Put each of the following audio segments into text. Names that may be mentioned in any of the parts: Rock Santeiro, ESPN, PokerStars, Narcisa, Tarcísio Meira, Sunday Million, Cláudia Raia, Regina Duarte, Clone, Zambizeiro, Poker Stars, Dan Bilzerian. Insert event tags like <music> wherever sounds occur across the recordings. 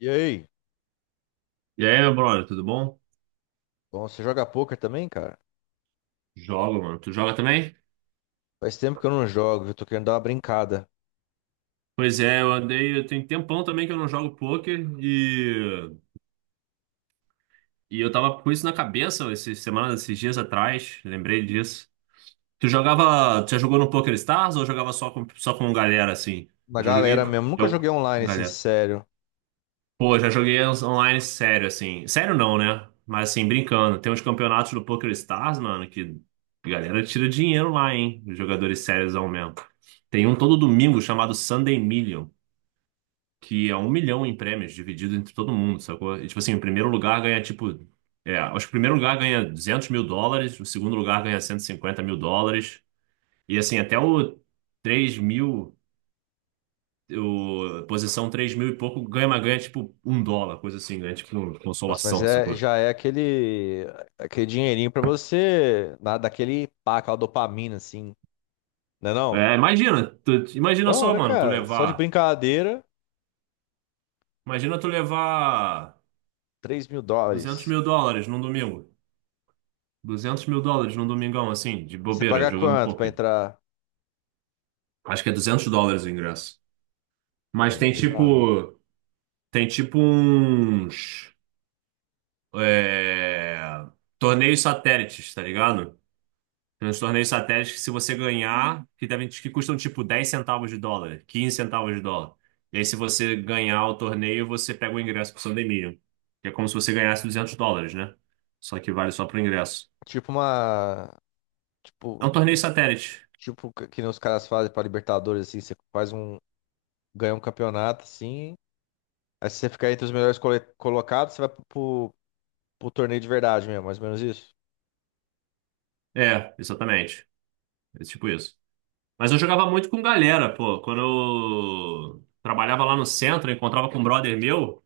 E aí? E aí, meu brother, tudo bom? Bom, você joga poker também, cara? Jogo, mano. Tu joga também? Faz tempo que eu não jogo, eu tô querendo dar uma brincada. Pois é, eu andei. Eu tenho tempão também que eu não jogo poker. E eu tava com isso na cabeça essas semanas, esses dias atrás. Lembrei disso. Tu jogava. Tu já jogou no Poker Stars ou jogava só com galera assim? Na Eu já joguei. galera mesmo, nunca joguei Jogo. online assim, Galera. sério. Pô, já joguei uns online sério, assim. Sério não, né? Mas assim, brincando. Tem uns campeonatos do Poker Stars, mano, que a galera tira dinheiro lá, hein? Os jogadores sérios ao mesmo. Tem um todo domingo chamado Sunday Million, que é 1 milhão em prêmios dividido entre todo mundo, sacou? E, tipo assim, o primeiro lugar ganha, tipo... É, acho que o primeiro lugar ganha US$ 200 mil, o segundo lugar ganha US$ 150 mil. E assim, até o 3 mil posição 3 mil e pouco ganha, mas ganha tipo US$ 1, coisa assim, ganha tipo Nossa, mas consolação, é, sacou? já é aquele dinheirinho pra você, na, daquele pá, aquela dopamina assim, né não? É, imagina, imagina Bom, só, né, mano, tu cara? Só de levar. brincadeira, Imagina tu levar três mil 200 dólares. mil dólares num domingo. Duzentos mil dólares num domingão, assim, de E você bobeira, paga jogando quanto pra poker. entrar? Acho que é US$ 200 o ingresso. Mas É tem pesado, hein? tipo. Tem tipo uns. É, torneios satélites, tá ligado? Nos torneios satélites que se você ganhar, que custam tipo 10 centavos de dólar, 15 centavos de dólar. E aí se você ganhar o torneio, você pega o ingresso pro Sun Dominion, que é como se você ganhasse 200 dólares, né? Só que vale só pro ingresso. Tipo uma... É Tipo, um torneio satélite. tipo que nem os caras fazem pra Libertadores, assim, você faz um... ganha um campeonato, assim, aí se você ficar entre os melhores colocados, você vai pro torneio de verdade mesmo, mais ou menos isso. É, exatamente. É tipo isso. Mas eu jogava muito com galera, pô. Quando eu trabalhava lá no centro, eu encontrava com um brother meu.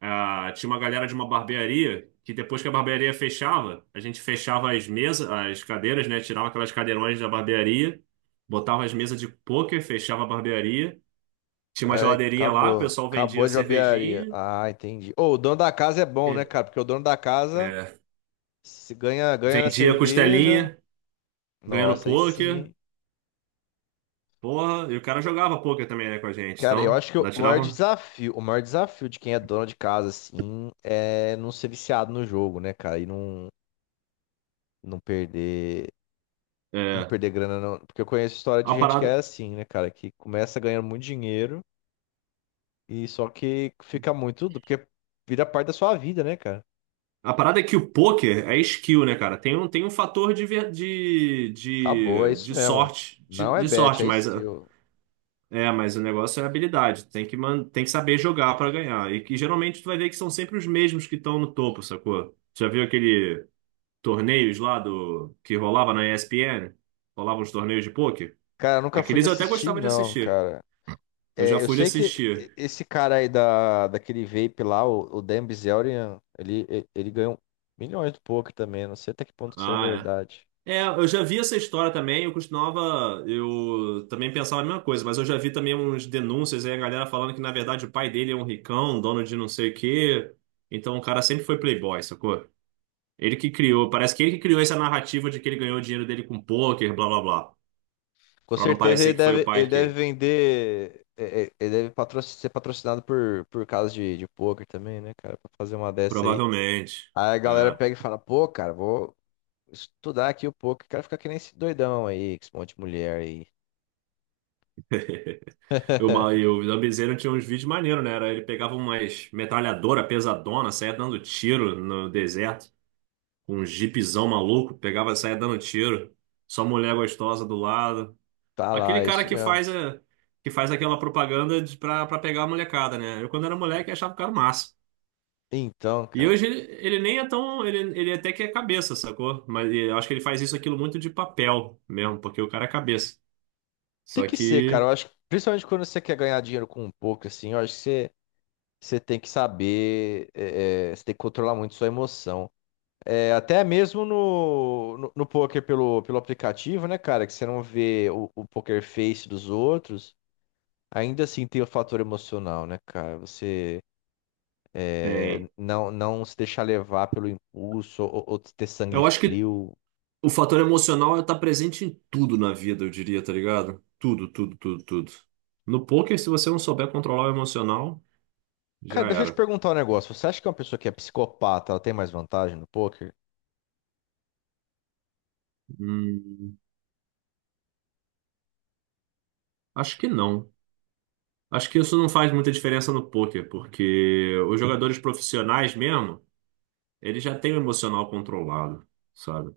Ah, tinha uma galera de uma barbearia que depois que a barbearia fechava, a gente fechava as mesas, as cadeiras, né? Tirava aquelas cadeirões da barbearia, botava as mesas de pôquer, fechava a barbearia. Tinha uma É, geladeirinha lá, o acabou. pessoal vendia Acabou de barbearia. cervejinha, Ah, entendi. Ô, o dono da casa é bom, né, e- cara? Porque o dono da casa, é, se ganha, ganha na vendia cerveja. costelinha, ganhando Nossa, aí pôquer. sim. Porra, e o cara jogava pôquer também, né, com a gente. Cara, eu Então, acho que ainda tirava. O maior desafio de quem é dono de casa, assim, é não ser viciado no jogo, né, cara? E não, não perder, não É, perder grana, não. Porque eu conheço história de a gente que é parada, assim, né, cara? Que começa ganhando muito dinheiro. E só que fica muito, porque vira parte da sua vida, né, cara? a parada é que o poker é skill, né, cara? Tem um fator de, ver- de, Acabou, é de, isso de mesmo. sorteNão é bet, é mas skill. O negócio é habilidade. Tem que saber jogar pra ganhar. E que geralmente tu vai ver que são sempre os mesmos que estão no topo, sacou? Tu já viu aquele torneios lá do que rolava na ESPN? Rolavam os torneios de poker? Cara, eu nunca fui de Aqueles eu até assistir, gostava de não, assistir. cara. Eu já É, eu fui de sei que assistir. esse cara aí da, daquele vape lá, o Dan Bilzerian, ele ganhou milhões do poker também. Não sei até que ponto isso é Ah, verdade. é. É, eu já vi essa história também, eu costumava, eu também pensava a mesma coisa, mas eu já vi também uns denúncias aí, a galera falando que na verdade o pai dele é um ricão, um dono de não sei o quê, então o cara sempre foi playboy, sacou? Parece que ele que criou essa narrativa de que ele ganhou o dinheiro dele com pôquer, blá blá blá, Com pra não certeza ele parecer que foi o deve, ele pai deve que, vender. Ele deve ser patrocinado por casas de poker também, né, cara? Pra fazer uma dessa aí. provavelmente, Aí a galera é. pega e fala, pô, cara, vou estudar aqui um pouco. Quero ficar que nem esse doidão aí, com esse monte de mulher aí. <laughs> O Zambizeiro tinha uns vídeos maneiros, né, era, ele pegava umas metralhadora pesadona, saia dando tiro no deserto, com um jipzão maluco, pegava, saía dando tiro, só mulher gostosa do lado. Tá Aquele lá, cara isso que mesmo. faz a, que faz aquela propaganda pra pegar a molecada, né? Eu, quando era moleque, achava o cara massa. Então, E cara, hoje ele nem é tão. Ele até que é cabeça, sacou? Mas eu acho que ele faz isso aquilo muito de papel mesmo, porque o cara é cabeça. tem Só que ser, cara. Eu que acho que, principalmente quando você quer ganhar dinheiro com um pouco, assim, eu acho que você tem que saber, você tem que controlar muito sua emoção. É, até mesmo no poker pelo aplicativo, né, cara, que você não vê o poker face dos outros, ainda assim tem o fator emocional, né, cara? Você. É, tem. não, não se deixar levar pelo impulso, ou ter sangue Eu acho que frio. o fator emocional é tá presente em tudo na vida, eu diria, tá ligado? Tudo, tudo, tudo, tudo. No poker, se você não souber controlar o emocional, já Cara, deixa eu te era. perguntar um negócio. Você acha que uma pessoa que é psicopata, ela tem mais vantagem no poker? Hum, acho que não. Acho que isso não faz muita diferença no poker, porque os jogadores profissionais mesmo, eles já têm o emocional controlado, sabe?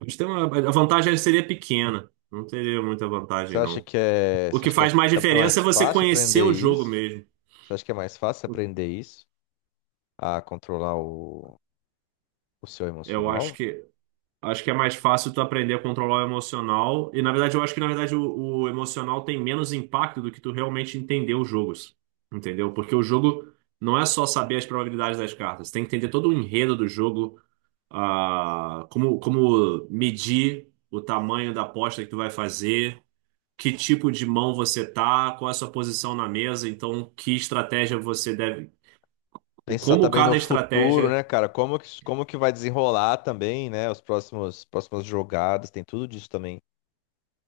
Eles têm a vantagem seria pequena, não teria muita Você vantagem, acha não. que é, O você que acha que é, faz mais é diferença mais é você fácil conhecer aprender o jogo isso? mesmo. Você acha que é mais fácil aprender isso? A controlar o seu Eu acho emocional? que Acho que é mais fácil tu aprender a controlar o emocional. E na verdade, eu acho que na verdade o emocional tem menos impacto do que tu realmente entender os jogos. Entendeu? Porque o jogo não é só saber as probabilidades das cartas. Tem que entender todo o enredo do jogo, como medir o tamanho da aposta que tu vai fazer, que tipo de mão você tá, qual é a sua posição na mesa, então que estratégia você deve. Pensar Como também no cada futuro, né, estratégia. cara? como que, vai desenrolar também, né? Próximas jogadas, tem tudo disso também.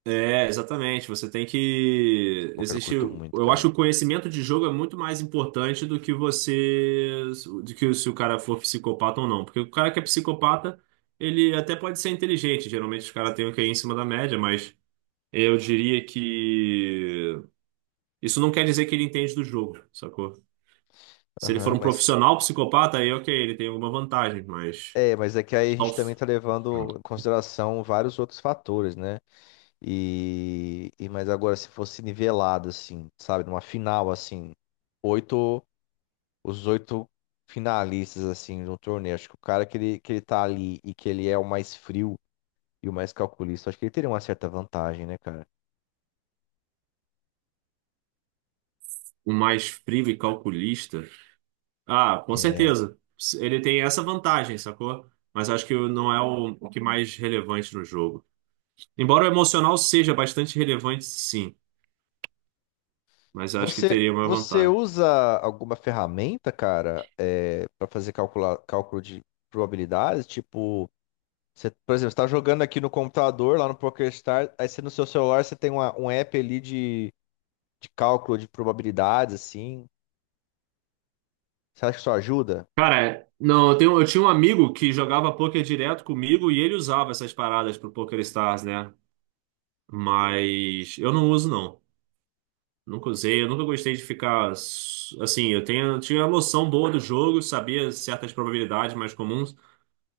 É, exatamente. Você tem que. Poker eu Existe. curto muito, Eu acho que cara. o conhecimento de jogo é muito mais importante do que você. Do que se o cara for psicopata ou não. Porque o cara que é psicopata, ele até pode ser inteligente. Geralmente os caras têm o que é em cima da média, mas eu diria que. Isso não quer dizer que ele entende do jogo, sacou? Se ele for Aham, um profissional psicopata, aí ok, ele tem alguma vantagem, mas. Mas é que aí a Só. gente também está levando em consideração vários outros fatores, né? Mas agora se fosse nivelado assim, sabe, numa final assim, oito, os oito finalistas assim de um torneio, acho que o cara que ele tá ali e que ele é o mais frio e o mais calculista, acho que ele teria uma certa vantagem, né, cara? Um mais frio e calculista. Ah, com É. certeza. Ele tem essa vantagem, sacou? Mas acho que não é o que mais relevante no jogo. Embora o emocional seja bastante relevante, sim. Mas acho que Você teria uma você vantagem. usa alguma ferramenta, cara, para fazer cálculo de probabilidades, tipo, você, por exemplo, você tá jogando aqui no computador, lá no PokerStars, aí você no seu celular você tem um app ali de cálculo de probabilidades, assim. Você acha que isso ajuda? Cara, não, eu tinha um amigo que jogava poker direto comigo e ele usava essas paradas pro Poker Stars, né? Mas eu não uso, não. Nunca usei, eu nunca gostei de ficar. Assim, eu tinha a noção boa do jogo, sabia certas probabilidades mais comuns.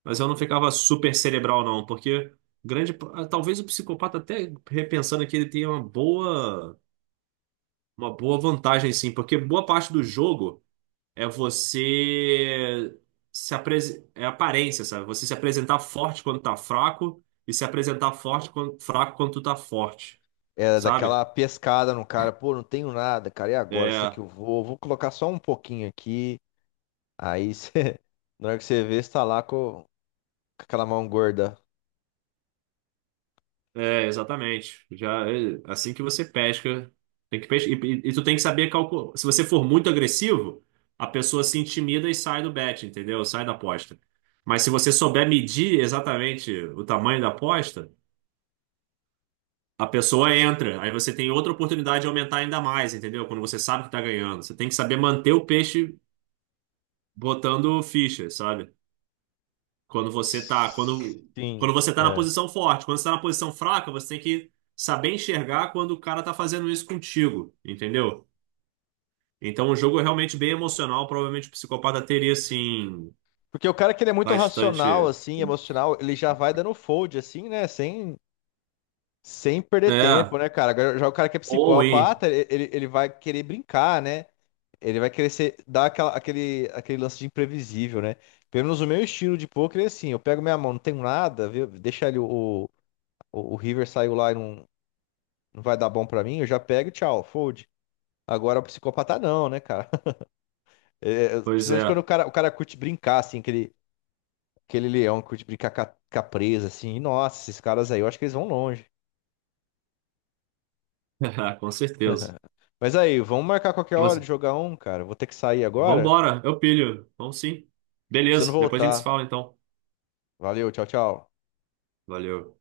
Mas eu não ficava super cerebral, não, porque grande, talvez o psicopata até repensando aqui ele tenha uma boa vantagem, sim, porque boa parte do jogo é você se apres... é aparência, sabe? Você se apresentar forte quando tá fraco e se apresentar forte quando... fraco quando tu tá forte, É sabe? daquela pescada no cara, pô, não tenho nada, cara, e agora? Será que É, eu vou? Vou colocar só um pouquinho aqui. Aí você, <laughs> na hora que você vê, você tá lá com, aquela mão gorda. É, exatamente. Já é, assim que você pesca, tem que pesca, e tu tem que saber calcular. Se você for muito agressivo, a pessoa se intimida e sai do bet, entendeu? Sai da aposta. Mas se você souber medir exatamente o tamanho da aposta, a pessoa entra. Aí você tem outra oportunidade de aumentar ainda mais, entendeu? Quando você sabe que tá ganhando, você tem que saber manter o peixe botando ficha, sabe? Quando você tá, quando, Sim, quando você tá na é. posição forte, quando você tá na posição fraca, você tem que saber enxergar quando o cara tá fazendo isso contigo, entendeu? Então o jogo é realmente bem emocional, provavelmente o psicopata teria assim Porque o cara que ele é muito racional, bastante, assim, emocional, ele já vai dando fold, assim, né? Sem perder é, tempo, né, cara? Agora, já o cara que é ou hein, psicopata, ele vai querer brincar, né? Ele vai querer dar aquele lance de imprevisível, né? Pelo menos o meu estilo de poker é assim: eu pego minha mão, não tenho nada, viu? Deixa ele, o River saiu lá e não vai dar bom pra mim, eu já pego e tchau, fold. Agora o psicopata não, né, cara? <laughs> É, pois principalmente quando o é, cara, o cara curte brincar, assim, aquele leão que curte brincar com a presa, assim. Nossa, esses caras aí, eu acho que eles vão longe. <laughs> com certeza. Mas aí, vamos marcar qualquer hora de Você- jogar um, cara. Vou ter que sair agora. Vambora, eu pilho. Vamos sim. Precisando Beleza, depois a gente se voltar. fala então. Valeu, tchau, tchau. Valeu.